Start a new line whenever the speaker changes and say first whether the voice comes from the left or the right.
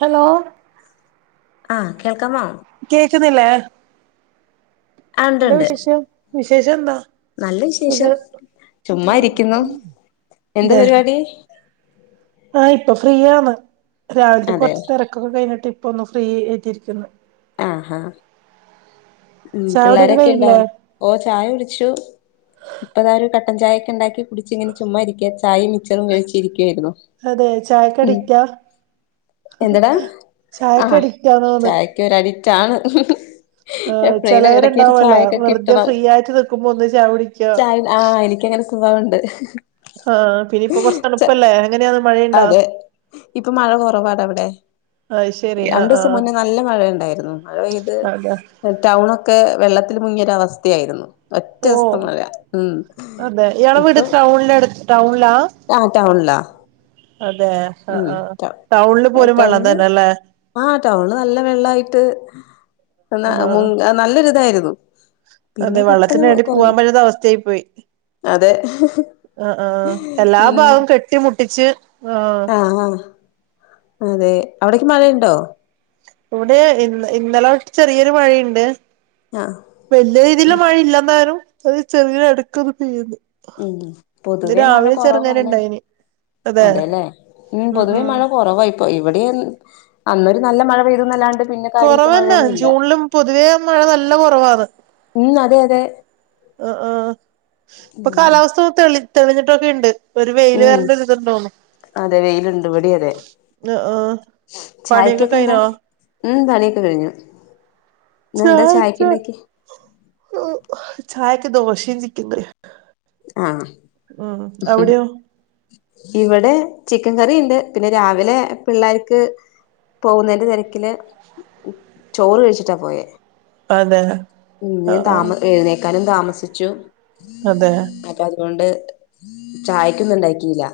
right: Hello
left: ആഹ് കേൾക്കാമോ
right: കേക്കുന്നില്ലേ
left: ആ ഉണ്ട്
right: എന്താ
left: ഉണ്ട്
right: വിശേഷം വിശേഷം എന്താ
left: നല്ല വിശേഷം
right: സുഖം
left: ചുമ്മാ ഇരിക്കുന്നു എന്ത്
right: [unintelligible]
left: പരിപാടി
right: ആഹ് ഇപ്പൊ ഫ്രീയാണ് രാവിലത്തെ
left: അതെ
right: കൊറച്ച് തിരക്കൊക്കെ കഴിഞ്ഞിട്ട് ഇപ്പൊ ഒന്ന് ഫ്രീ ആയിട്ട് ഇരിക്കുന്നു
left: ആഹ് ഹാ ഉം
right: ചായകുടിയൊക്കെ
left: പിള്ളേരൊക്കെ ഉണ്ടോ
right: കഴിഞ്ഞില്ലേ
left: ഓ ചായ കുടിച്ചു ഇപ്പൊ ഇതാ ഒരു കട്ടൻ ചായ ഒക്കെ ഉണ്ടാക്കി കുടിച്ച് ഇങ്ങനെ ചുമ്മാ ഇരിക്കുവാ ചായ കഴിച്ചിരിക്കായിരുന്നു
right: അതെ ചായക്ക്
left: ഉം
right: അഡിക്റ്റാ
left: എന്താടാ
right: ചായക്ക്
left: ആഹ്
right: അഡിക്റ്റാന്ന് തോന്ന്
left: ചായക്ക് ഒര് അടിറ്റാണ്
right: ആഹ് ചിലവരുണ്ടാവൂല്ലോ വെറുതെ
left: കിട്ടണം
right: ഫ്രീ ആയിട്ട് നിക്കുമ്പോ ഒന്ന് ചായ കുടിക്കാ
left: ചായ ആഹ് എനിക്കങ്ങനെ സ്വഭാവുണ്ട്
right: ആഹ് പിന്നയിപ്പൊ കൊറച്ച് തണുപ്പല്ലേ എങ്ങനെയാന്ന് മഴയുണ്ടാ.
left: അതെ ഇപ്പൊ മഴ കുറവാട ഇവിടെ
right: അയ് ശരി
left: രണ്ടു
right: ആഹ്
left: ദിവസം
right: ആഹ്
left: മുന്നേ നല്ല മഴയുണ്ട് മഴ പെയ്ത്
right: അതെ
left: ടൗണൊക്കെ വെള്ളത്തിൽ മുങ്ങിയൊര അവസ്ഥയായിരുന്നു ഒറ്റ
right: ഓ
left: ദിവസത്തെ മഴ ഉം
right: അതെ ഇയാളെ വീട്
left: ഇപ്പം
right: ടൗണിലടു ടൗണിലാ
left: ആഹ് ടൗണിലാ
right: അതെ ആഹ്
left: ഉം
right: ആഹ് ടൗണില് പോലും വെള്ളം തന്നെല്ലേ
left: ആഹ് ടൗണ് നല്ല വെള്ളിയിട്ട് ഉം
right: ആഹ്
left: നല്ലൊരിതായിരുന്നു
right: അതെ
left: പിന്നെ
right: വെള്ളത്തിന്
left: പെട്ടെന്ന്
right: വേണ്ടി പോകാൻ
left: കുറഞ്ഞു
right: പറ്റാത്ത അവസ്ഥയായി പോയി
left: അതെ
right: ആഹ് ആഹ് എല്ലാ
left: ഉം
right: ഭാഗവും കെട്ടിമുട്ടിച്ച് ആഹ്
left: ആഹ് അതെ അവിടൊക്കെ മഴയുണ്ടോ
right: ഇവിടെ ഇ ഇന്നലെ തൊട്ട് ചെറിയൊരു മഴയുണ്ട്
left: ആഹ്
right: വലിയ രീതിയിൽ മഴ ഇല്ലെന്നാലും അത് ചെറയ ഇടക്ക് പെയ്യുന്നു.
left: ഉം
right: ഇന്ന്
left: പൊതുവേ മഴ
right: രാവിലെ ചെറുങ്ങനെ
left: കൊറവാല്ലേ
right: ഇണ്ടായിന് അതെ
left: അതെയല്ലേ, ഉം പൊതുവേ മഴ കുറവായി ഓ ഇവിടെയും അന്നൊരു നല്ല മഴ പെയ്തന്നല്ലാണ്ട്
right: കുറവന്നെ ജൂണിലും പൊതുവേ മഴ നല്ല കുറവാന്ന്
left: ഉം അതെ അതെ
right: ആഹ് ആഹ് ഇപ്പൊ കാലാവസ്ഥ ഒന്ന് തെളി തെളിഞ്ഞിട്ടൊക്കെ ഉണ്ട് ഒരു വെയില്
left: ഉം
right: വരേണ്ടരിതു തോന്നുന്നു
left: അതെ വെയിലുണ്ട്, ഇവിടെയും അതെ
right: ആഹ് പണിയൊക്കെ
left: ചായക്കൊക്കെ എന്താ
right: കഴിഞ്ഞോ
left: ഉം, പണിയൊക്കെ കഴിഞ്ഞു ഇന്നെന്താ
right: ചായ വെച്ചു
left: ചായക്കുണ്ടാക്കി
right: ചായക്ക് ദോശയും, ചിക്കൻ കറിയും
left: ആഹ്
right: ഉം അവിടെയോ
left: ഇവിടെ ചിക്കൻ കറി ഉണ്ട് പിന്നെ രാവിലെ പിള്ളേർക്ക് പോകുന്നതിന്റെ തിരക്കില് ചോറ് കഴിച്ചിട്ടാ പോയേ
right: അതെ
left: ഇന്ന് ഞാൻ
right: ആഹ് ആഹ്
left: താമ എഴുന്നേക്കാനും താമസിച്ചു
right: അതെ
left: അപ്പൊ അതുകൊണ്ട് ചായക്കൊന്നും ഇണ്ടാക്കില്ല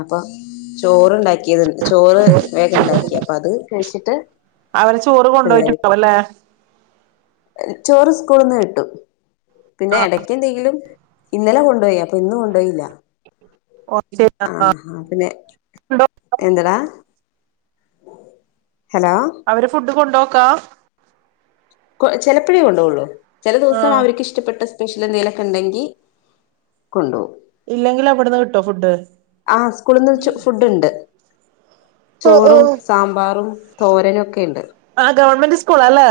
left: അപ്പൊ ചോറണ്ടാക്കിയത് ചോറ് വേഗം ഉണ്ടാക്കി അപ്പൊ അത് കഴിച്ചിട്ട്
right: അവര് ചോറ്
left: പിള്ളേര്
right: കൊണ്ടുപോയിട്ടുണ്ടാവും
left: പോയി
right: അല്ലെ
left: ചോറ് സ്കൂളിന്ന് കിട്ടും പിന്നെ ഇടക്ക്, എന്തെങ്കിലും ഇന്നലെ കൊണ്ടുപോയി അപ്പൊ ഇന്നും കൊണ്ടുപോയില്ല
right: കൊറച്ച്
left: ആഹ് ആഹ് പിന്നെ എന്തടാ ഹലോ
right: അവര് ഫുഡ് കൊണ്ടോക്കാ
left: ചെലപ്പഴേ കൊണ്ടോവൊള്ളു ചെല ദിവസം
right: ആഹ്
left: അവര്ക്ക്ഷ്ടപ്പെട്ട സ് സ്പെഷ്യല് എന്തേലൊക്കെണ്ടെങ്കി കൊണ്ടോവും
right: ഇല്ലെങ്കിലവ്ട്ന്ന് കിട്ടോ ഫുഡ്
left: ആ സ്കൂള്ന്ന് ചോ ഫുഡ്ണ്ട് ചോറും സാമ്പാറും തോരനൊക്കെണ്ട്
right: ആ ഗവണ്മെന്റ് സ്കൂളാല്ലേ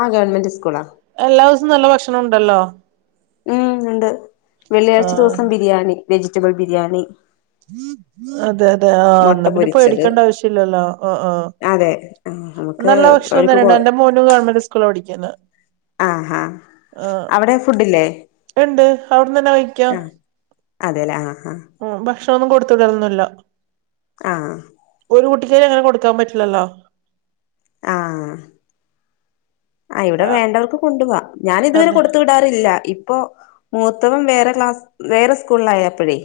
left: ആ ഗവൺമെന്റ് സ്കൂളാ
right: എല്ലാസം നല്ല ഭക്ഷണം ണ്ടല്ലോ
left: ഉം ഉണ്ട് വെള്ളിയാഴ്ച
right: ആഹ്
left: ദിവസം ബിരിയാണി വെജിറ്റബിൾ ബിരിയാണി
right: അതെ അതെ ആ
left: മുട്ട
right: ന്നാ പിന്നെ
left: പൊരിച്ചത്
right: പേടിക്കണ്ട ആവശ്യല്ലല്ലോ ആഹ് ആഹ്
left: അതെ ആ നമുക്ക്
right: നല്ല
left: അവർക്ക് കൊ
right: ഭക്ഷണതെന്നെണ്ട് എന്റെ മോനും ഗവൺമെന്റ് സ്കൂള്ലാ പഠിക്കുന്നെ
left: ആ ആ
right: ആ
left: അവിടെ ഫുഡില്ലേ
right: ണ്ട് അവ്ട്ന്നെന്നെ കഴിക്കാ
left: ആ അതെല്ലേ ആഹ് ആഹ്
right: ഉം ഭക്ഷണൊന്നും കൊട്ത്ത് വിടലൊന്നുല്ല
left: ആ
right: ഒരു കുട്ടിക്കേ അങ്ങനെ കൊടുക്കാൻ പറ്റില്ലല്ലോ
left: ആ ആ ഇവടെ വേണ്ടവർക്ക് കൊണ്ടു പോവാ ഞാൻ ഇതുവരെ
right: അതെ
left: കൊട്ത്ത് വി ടാറില്ല ഇപ്പ മൂത്തവൻ വേറെ ക്ലാസ് വേറെ സ്കൂളിലായപ്പഴേ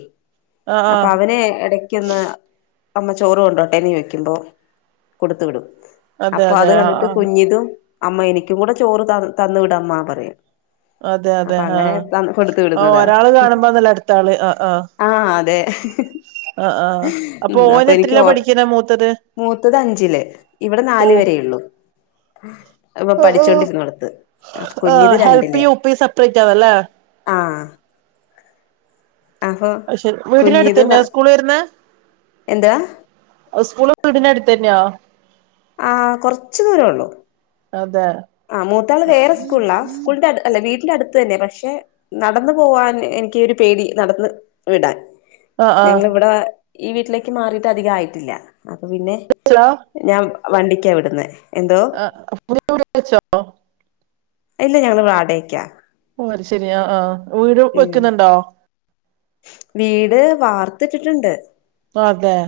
right: ആഹ്
left: അപ്പ
right: ആഹ്
left: അവനെ എടക് ക്ക്ന്ന് അമ്മ ചോറ് കൊണ്ടോട്ടെന്ന് ചോയ്ക്കുമ്പോ കൊടുത്തുവിടും
right: അതെ
left: അപ്പൊ
right: അതെ
left: അത്
right: ആഹ്
left: കണ്ടിട്ട്
right: ആഹ്
left: കുഞ്ഞിതും അമ്മ എനിക്കും കൂടെ ചോറ് തന്ന് തന്ന് വിടമ്മ പറയും
right: അതെ അതെ
left: അപ്പൊ അങ്ങനെ കൊടുത്തു
right: ആഹ്
left: വിടുന്നതാ
right: ഒരാള് കാണുമ്പോന്നല്ല അടുത്താള് ആഹ് ആഹ്
left: ആ അതെ
right: ആ ആ
left: ഉം അപ്പൊ
right: അപ്പോന്
left: എനിക്ക്
right: എത്രേല
left: ഓ
right: പഠിക്ക്ന്നെ മൂത്തത്
left: മൂത്തത് അഞ്ചില് ഇവിടെ
right: ഓ
left: നാല്വരെ ഉള്ളൂ ഇപ്പൊ
right: ആഹ്
left: പഠിച്ചോണ്ടിരുന്നോട്ത്ത് കുഞ്ഞിത് രണ്ട്ല്
right: പ്പി ഉപ്പി സപ്രേറ്റാണല്ലെ
left: ആ
right: അത് ശെരി വീട്നട്ത്തെന്ന സ്കൂള് വെര്ന്നെ
left: എന്താ
right: സ്കൂള് വീടിനട്ത്തെന്നാ
left: ആ കൊർച്ച് ദൂരൊള്ളു
right: അതെ
left: ആ മൂത്താള് വേറെ സ്കൂള്ല സ്കൂളിന്റെ അട് അല്ല വീട്ടിന്റട്ത്തെന്നെ പക്ഷെ നടന്നു പോവാൻ എനിക്ക് ഒരു പേടി നടന്ന് വിടാൻ
right: ആഹ്
left: ഞങ്ങള് ഇവടെ ഈ വീട്ടിലേക്ക് മാറിട്ട് അധികായിട്ടില്ല അപ്പൊ പിന്നെ
right: ഹലോ
left: ഞാൻ വണ്ടിക്കാ വിടുന്നെ എന്തോ
right: [unintelligible] ച്ചോ
left: ഇല്ല ഞങ്ങള് വാടകയ്ക്ക
right: ഓഹ് അത് ശെരി ആ ആ വീട്
left: ഉം
right: വെക്ക്ന്ന്ണ്ടോ
left: വീട് വാർത്തിട്ടിട്ട്ണ്ട്
right: അതെ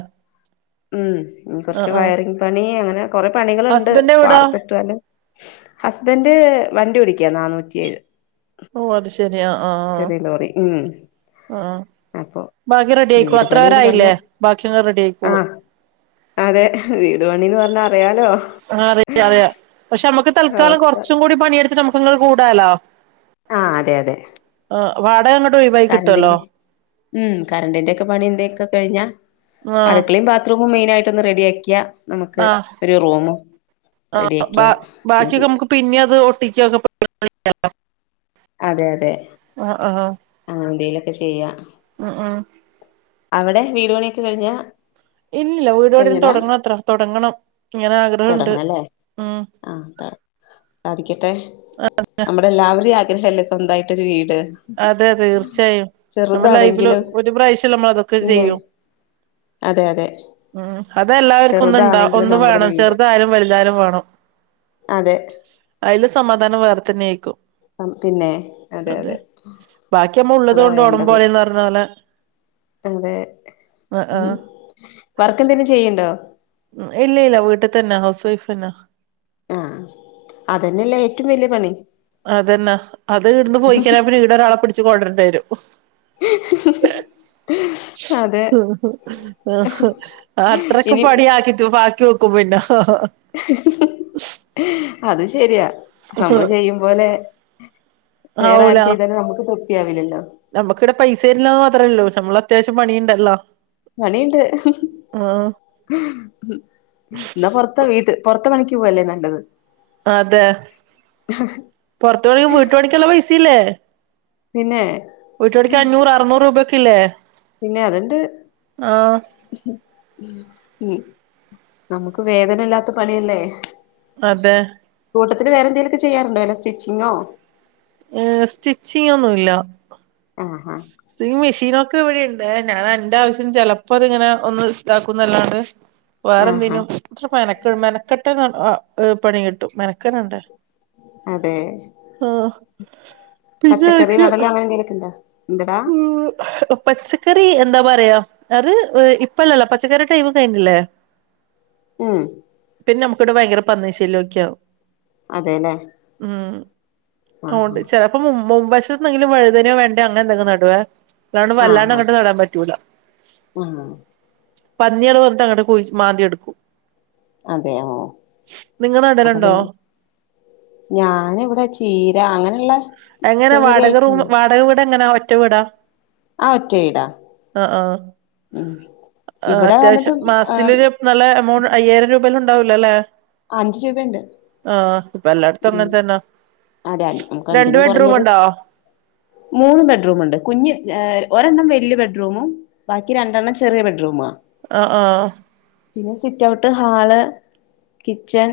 left: ഉം
right: ആ
left: കുറച്ച്
right: ആ
left: വയറിങ്ങ് പണി അങ്ങനെ കൊറെ പണികളുണ്ട്.
right: ഹസ്ബൻഡ് എവിടാ
left: വാർത്തിട്ടാലും ഹസ്ബൻഡ് വണ്ടി ഓടിക്യാ നാനൂറ്റിയേഴ്.
right: ഓഹ് അത് ശെരി ആഹ് ആഹ്
left: ചെറിയ ലോറി ഉം
right: ആഹ്
left: അപ്പൊ
right: ബാക്കി റെഡിയായിക്കോളും.
left: വീട്
right: അത്ര
left: പണിന്ന് പറഞ്ഞ
right: പേരായില്ലേ ബാക്കിയങ്ങ് റെഡിയായിക്കോളും
left: ആഹ് അതെ വീടുപണിന്ന് പറഞ്ഞ അറിയാലോ
right: ആ അറിയാം അറിയാം പക്ഷെ നമുക്ക് തൽക്കാലം
left: അവസ്ഥ.
right: കുറച്ചും കൂടി പണിയെടുത്തിട്ട് നമുക്കങ്ങള് കൂടാലോ
left: ആഹ് അതെഅതെ
right: വാടകങ്ങോട്ട് ഒഴിവയി കിട്ടുവല്ലോ.
left: ഉം കരണ്ടിന്റെക്കെ പണി എന്തൊക്കെ കഴിഞ്ഞ
right: ആ
left: അടുക്കളിം ബാ - ത്റൂമ് മെയിനായിട്ടോന്ന് റെഡിയാക്കിയ. നമക്ക്
right: ആ
left: ഒരു റൂമും
right: ആ
left: റെഡി ആക്കിയ
right: ബാ
left: മന്തി.
right: ബാക്കിയൊക്കെ നമുക്ക് പിന്നെ അത് ഒട്ടിചക്കെ-
left: അതെഅതെ
right: ആഹ് ആഹ്
left: ആഹ് എന്തേലുംക്കെ ചെയ്യ-
right: ആഹ് ആഹ്
left: അവിടെ വീട്പണിയൊക്കെ കഴിഞ്ഞ
right: ഇൽല്ല വീടോണി
left: കഴിഞ്ഞതാ
right: തുടങ്ങണം അത്ര തുടങ്ങണം ഇങ്ങനെ അക-
left: തുടങ്ങണല്ലേ ആ താ സാധിക്കട്ടെ.
right: ആഹ്
left: നമ്മുടെ എല്ലാവരെയും ആഗ്രഹല്ലേ സ്വന്തയിട്ടോരു വീട്.
right: അതെതെ തീർച്ചയായും നമ്മള ലൈഫില്
left: ചെറുതാണെങ്കിലും
right: ഒരു പ്രാവശ്യല്ലെ നമ്മളാതൊക്കെ ചെയ്യു.
left: അതെഅതെ
right: ഉം അതെല്ലാവർക്കും ഒന്നിഇണ്ടാ ഒന്ന്
left: നമ്മുടെ ഒരു
right: വേണം
left: വീട്
right: ചെറുതായാലും വൽതായാലും വേണം.
left: അതെ
right: അയില് സമാധാനം വേറെ തന്നെ ആയിക്കും.
left: ആം പിന്നെ അതെഅതെ
right: ബാക്കിമ്മള് ഉള്ളത്കൊണ്ട് ഓണം പോലെന്ന് പർണ്ണപോലെ.
left: അതെ ഉം വർക്ക് എന്തേലും ചെയ്യ്ണ്ടോ?
right: ഉം ഇല്ലില്ലാ വീട്ട് തന്നെ ഹൗസ് വൈഫാനൊ
left: ആഹ് അതന്നെല്ലെ ഏറ്റുംവലിയ പണി.
right: അത് നെ അത് ഇടുന്ന് പോയിക്കായിനാ പിന്നെ ഇടോരാളെ പിടിച്ച്കൊണ്ടിരണ്ടെരും.
left: [inaudible] അതെ
right: ഉം ഉം ആഹ് അത്രക്കെ
left: ഇനി
right: പണിയാക്കിട്ട് ബാക്കി- വെക്കും പിന്നെ ഹഹ
left: അത് ശരിയാ നമ്മള് ചെയ്യും പോലെ. വേറെ ആര് ചെയ്താലും നമക്ക് തൃപ്തിയാവില്ലല്ലോ.
right: നമക്കിവിടെ പൈസരില്ലന്ന് മാത്രല്ലോളു പക്ഷേ നമ്മള് അത്യാശം പണിണ്ടല്ലോ?
left: പണിണ്ട് എന്നാ പോർ- വീട്ട് പോർത്ത പണിക്ക് പോവല്ലേ നല്ലത്.
right: അതെ പൊറത്തണി വീട്ട്പണിക്ക് നല്ല പൈസയില്ലേ
left: പിന്നെ
right: വീട്ട്ണിക്ക് അഞ്ഞൂറ് അറുന്നൂറ് രൂപയ്ക്കില്ലേ?
left: പിന്നെ അത്ണ്ട്. ഉം നമക്ക് വേദന ഇല്ലാത്ത പണിയല്ലേ.
right: അതെ
left: കൂട്ടത്തില് വേറെന്തേലൊക്കെ ചെയ്യാറുണ്ടോ? വല്ല സ്റ്റിച്ചിങ്ങോ
right: ഏഹ് സ്റ്റിച്ചിങ്ങ് ഒന്നുല്ല
left: ആഹ
right: സീൻ മിഷീനൊക്കെ ഇവിടെയിണ്ട്. നാൻ എന്റെ ആവിശ്യത്ന്ചെലപ്പത് ങ്ങനെ ഒന്ന് ഇതാക്കുംന്നല്ലാണ്ട് വേറെ
left: ആഹാ
right: എന്തേനും അത്ര മെനക്കടും മെനക്കെട്ട പണി കിട്ടും മെനക്കടെണ്ടെ
left: അതെ.
right: പിന്നെ
left: പച്ചക്കറി
right: എനക്ക്
left: നടലോ അങ്ങനെ എന്തെലൊക്കെണ്ടോ? എന്ത്ടാ?
right: പച്ചക്കറി എന്താ പറയാ അര് ഇപ്പല്ലല്ലോ പച്ചക്കറി ടൈമ് കൈഞ്ല്ലേ.
left: ഉം.
right: പിന്നെ നമുക്കിവിടെ ഭയങ്കര പന്നി ശല്യൊക്കെ ആവും.
left: അതെല്ലേ
right: ഉം. ഊണ്ട്
left: ആഹാ
right: ചെലപ്പം മും മുമ്പശെത്നെങ്കിലും വഴുതന്യോ വെ ണ്ടെ അങ്ങെൻ എന്തെങ്കിം നടുവെ. അല്ലാണ്ട് വല്ലാണ്ടങ്ങട്ട് നടാൻ പറ്റൂല.
left: ഉം.
right: പന്നിയേള് വന്നിട്ട് അങ്ങട്ട് കുഴിച് മാന്തിെയെടുക്കും.
left: അതെയോ
right: നിങ്ങ
left: അപ്പ
right: നടലുണ്ടോ
left: പിന്നെ ഞാന് വടെ ചീര അങ്ങനെള്ള
right: എങ്ങനെ വാടക റൂം വാടക വീട് എങ്ങനാ ഒറ്റ വീടാ?
left: ആ ഒറ്റ വീടാ
right: ആഹ് ആഹ്.
left: ഉം ഇവിടെ വന്നിട്ട്
right: അത്യാവശ്യം
left: ആ
right: മാസത്തിലൊര് നല്ല എമൗണ്ട് അയ്യായിരം രൂപെല്ലും ഉണ്ടാവൂലോ ല്ലേ.
left: ആഹ് അഞ്ച് രൂപയ്ണ്ട്.
right: ആഹ്. ഇപ്പെല്ലാട്ത്തും അങ്ങെൻ തന്നാ.
left: അതെ നമുക്ക് അഞ്ചിനും കൊർഞ്ഞത് മൂന്ന് ബെഡ്റൂമുണ്ട് കുഞ്ഞ് ഏഹ് ഒരെണ്ണം വല്യ ബെഡ്റൂമും ബാക്കി രണ്ടെണ്ണം ചെറിയ ബെഡ്റൂമാ.
right: ആഹ് ആഹ്.
left: പിന്നെ സിറ്റ്ഔട്ട്, ഹാള്, കിച്ചൺ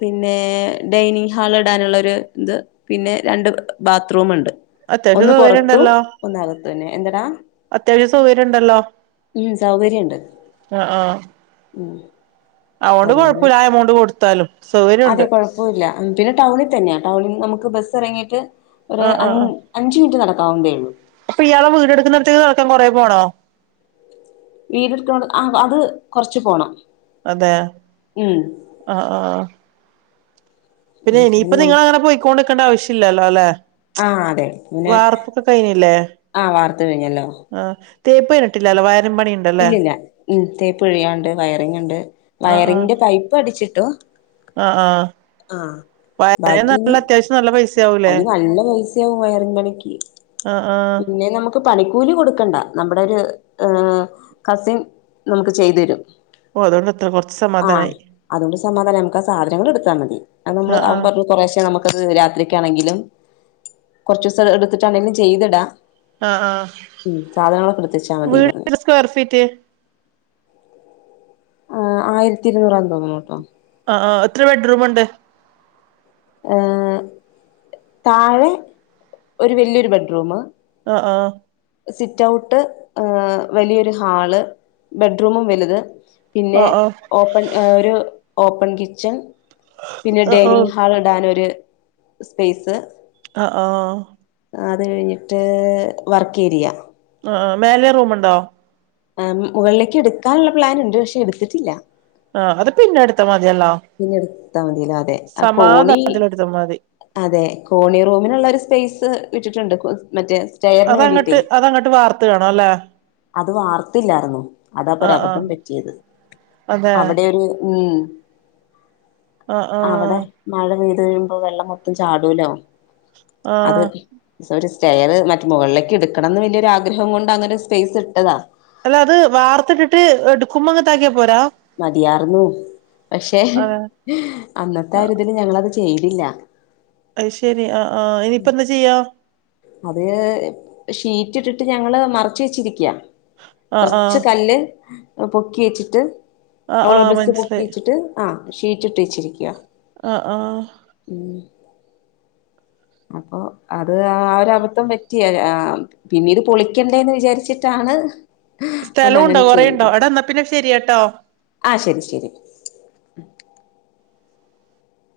left: പിന്നെ ഡൈനിങ് ഹാൾ ഇടാനുള്ളരു ത് പിന്നെ രണ്ട് ബാത്ത്റൂമ് ണ്ട്.
right: അത്യാവശ്യം
left: ഒന്ന്
right: സൗകര്യം
left: പുറത്തും
right: ഉണ്ടല്ലോ
left: ഒന്ന് അകത്തുന്നെ. എന്തടാ?
right: അത്യാവശ്യം സൗകര്യം ഉണ്ടല്ലോ
left: ഉം. സൗകര്യണ്ട്. ഉം
right: അതോണ്ട് കുഴപ്പുല്ല ആ എമൗണ്ട് കൊടുത്താലും.
left: അതെ
right: സൗകര്യമുണ്ട്
left: കുഴപ്പവില്ല. ഉം. പിന്നെ ടൗണിൽ തന്നെയാ ടൗണിൽ നമുക്ക് ബസ് എറങ്ങിയിട്ട് ഒരു
right: ആഹ്
left: അഞ് അഞ്ച് മിനിറ്റ് നടക്കാവുന്ന്തേ ഉള്ളൂ.
right: അപ്പ ഇയാളെ വീടെടുക്കിന്നടത്തേക്ക് നടക്കാൻ കൊറെ പോണോ?
left: വീട് ട്ക്ക്ണോട്, ആഹ് അത് കൊർച്ച് പോണം.
right: അതെ.
left: ഉം
right: ആഹ് ആഹ്. പിന്നെ ഇനിയിപ്പ നിങ്ങളങ്ങനെ പൊയ്ക്കോണ്ട്ക്കണ്ട ആവശ്യല്ലല്ലോ ല്ലെ.
left: ആഹ് അതെ. പിന്നെ ആഹ് വാർത്ത് കഴിഞ്ഞല്ലോ.
right: ആഹ് തേപ്പ് കഴിഞ്ഞിട്ടില്ലല്ലോ വയറിംഗ് പണി ഉണ്ടല്ലേ
left: ഇല്ലില്ല ഉം. തേപ്പ് കഴിയാണ്ട് വയറിങ്ങ് ണ്ട്
right: ആ ആ
left: വയറിങ്ങിന്റെ പൈപ്പ് അടിച്ചിട്ടു.
right: ആ ആ
left: ആഹ്
right: വയറിന്
left: ബാക്കി ഇനി,
right: നല്ല അത്യാവശ്യം നല്ല പൈസയാവൂലേ
left: അത് നല്ല പൈസ് സ്യാവും വയറിംഗ് പണിക്ക്.
right: ആ ആ
left: പിന്നെ നമ ക്ക് പണിക്കൂലി കൊടുക്കണ്ട നമ്മുടെ ഒരു ഏഹ് കസിൻ നമുക്ക് ചെയ്തെരും.
right: ഓലോട്ന്നെ [unintelligible]
left: ആഹ്! അതുകൊണ്ട് സമാധാനം! നമുക്ക് ആ സാധനങ്ങൾ എടുത്താ മതി അഹ് നമ്മള്
right: ആ ആ
left: അവൻ പറഞ്ഞു കുറേശ നമുക്ക് ഇത് രാത്രിക്കാണെങ്കിലും കൊർച്ചോസം എടുത്തിട്ടാണെങ്കിലും ചെയ്തിടാ
right: ആ ആ
left: ഉം. സാധനങ്ങളൊക്കെ എട്ത്തച്ചാ മതിപറഞ്
right: സ്ക്വയർഫീറ്റ്
left: ആഹ്! ആയിരത്തി ഇരുന്നൂറ് തോന്നണുട്ടോ
right: ആഹ് ആഹ് എത്ര ബെഡ്റൂമുണ്ട്?
left: ഏഹ് താഴെ ഒരു വല്ല്യോരു ബെഡ്റൂമ്
right: അഹ് ആഹ്!
left: സിറ്റ്ഔട്ട്, ആഹ് വല്ല്യോരു ഹാള്, ബെഡ്റൂമും വലുത്
right: ആ
left: പിന്നെ
right: ആ
left: ഓപ്പൺ ഒരു ഓപ്പൺ കിച്ചൺ പിന്നെ
right: ആ ഓ
left: ഡെനിങ് ഹാള് ഇടാനൊര് സ്പേസ്
right: അഹ് ആഹ്
left: അത് കഴിഞ്ഞിട്ട് വർക്കേരിയ
right: അഹ് ആഹ് മേലെ റൂമോണ്ടോ
left: ആഹ് ഉം മുകളിലെക്ക് എടുക്കാൻള്ള പ്ലാന്ണ്ട് പക്ഷെ എടുത്തിട്ടില്ല
right: ആഹ് അത് പിന്നെ എടുത്ത മതിയല്ലോ
left: പിന്നെടുത്ത മതിയല്ലോ അതെ ആഹ് കോണി
right: സമാധാനത്തിലെടുത്താ മതി
left: അതെ കോണി റൂമിനൊള്ളൊര് സ്പേസ് വിട്ടിട്ടുണ്ട് കു മറ്റേ സ്റ്റെയറിന് വേണ്ടിട്ടേ
right: അതങ്ങട്ട് അതങ്ങട്ട് വാർത്ത് കാണു അല്ലെ
left: അത് വാർത്തില്ലാരുന്നു അതാപ്പോ
right: ആഹ് ആഹ്
left: ഒരബദ്ധം പറ്റിയത്
right: അതെ
left: അവിടെ ഒര് ഉം
right: ആഹ്
left: അവടെ
right: ആഹ്
left: മഴ പെയ്ത് വെര്മ്പോ വെള്ളം മൊത്തം ചാടൂലോ അത്
right: ആഹ്
left: സോ ഒര് സ്റ്റെയറ് മറ്റ് മുകളിലേക്ക് എടുക്കണംന്ന് വലിയൊര് ആഗ്രഹം കൊണ്ടങ്ങനെ ഒരു സ്പേസ് ഇട്ടതാ
right: അല്ല അത് വാർത്തത്ത്ട്ട് ട്ട് എടുക്കുമ്പ അങ്ങത്ത ആക്കിയാ പോരെ
left: മതിയാർന്നു പക്ഷെ
right: അതെ
left: അന്നത്ത ആ ഒര് ഇത് ല് ഞങ്ങളത് ചെയ്തില്ല
right: അയ്ശെരി ആഹ് ആഹ് ഇനിയിപ്പ എന്താ ചെയ്യ
left: അത് ഷീറ്റ് ഇട്ടിട്ട് ഞങ്ങള് മറച്ച് വെച്ചിരിക്ക്യാ
right: ആഹ്
left: കൊറച്ച്
right: ആഹ്
left: കല്ല് ഒ പൊക്കി വെച്ചിട്ട്
right: ആഹ്
left: ഹോളോ
right: ആഹ്
left: ബിക്സ്
right: മനസ്സിലായി
left: പൊക്കിച്ചിട്ട് ആഹ് ഷീറ്റിട്ട് വെച്ചിരിക്കാണ്
right: അഹ് ആഹ്
left: ഉം അപ്പൊ അത് ആഹ് ഒര് അബദ്ധം പറ്റിയ ആ പിന്നീട് പൊളിക്കണ്ടേന്ന് വിചാരിച്ചിട്ടാണ് അന്ന്
right: സ്ഥലം ഉണ്ടോ
left: അങ്ങനെ
right: കൊറേണ്ടോ എടാ എന്നാ പിന്നെ ശെരരിയട്ടോ
left: ആഹ് ശരി ശരി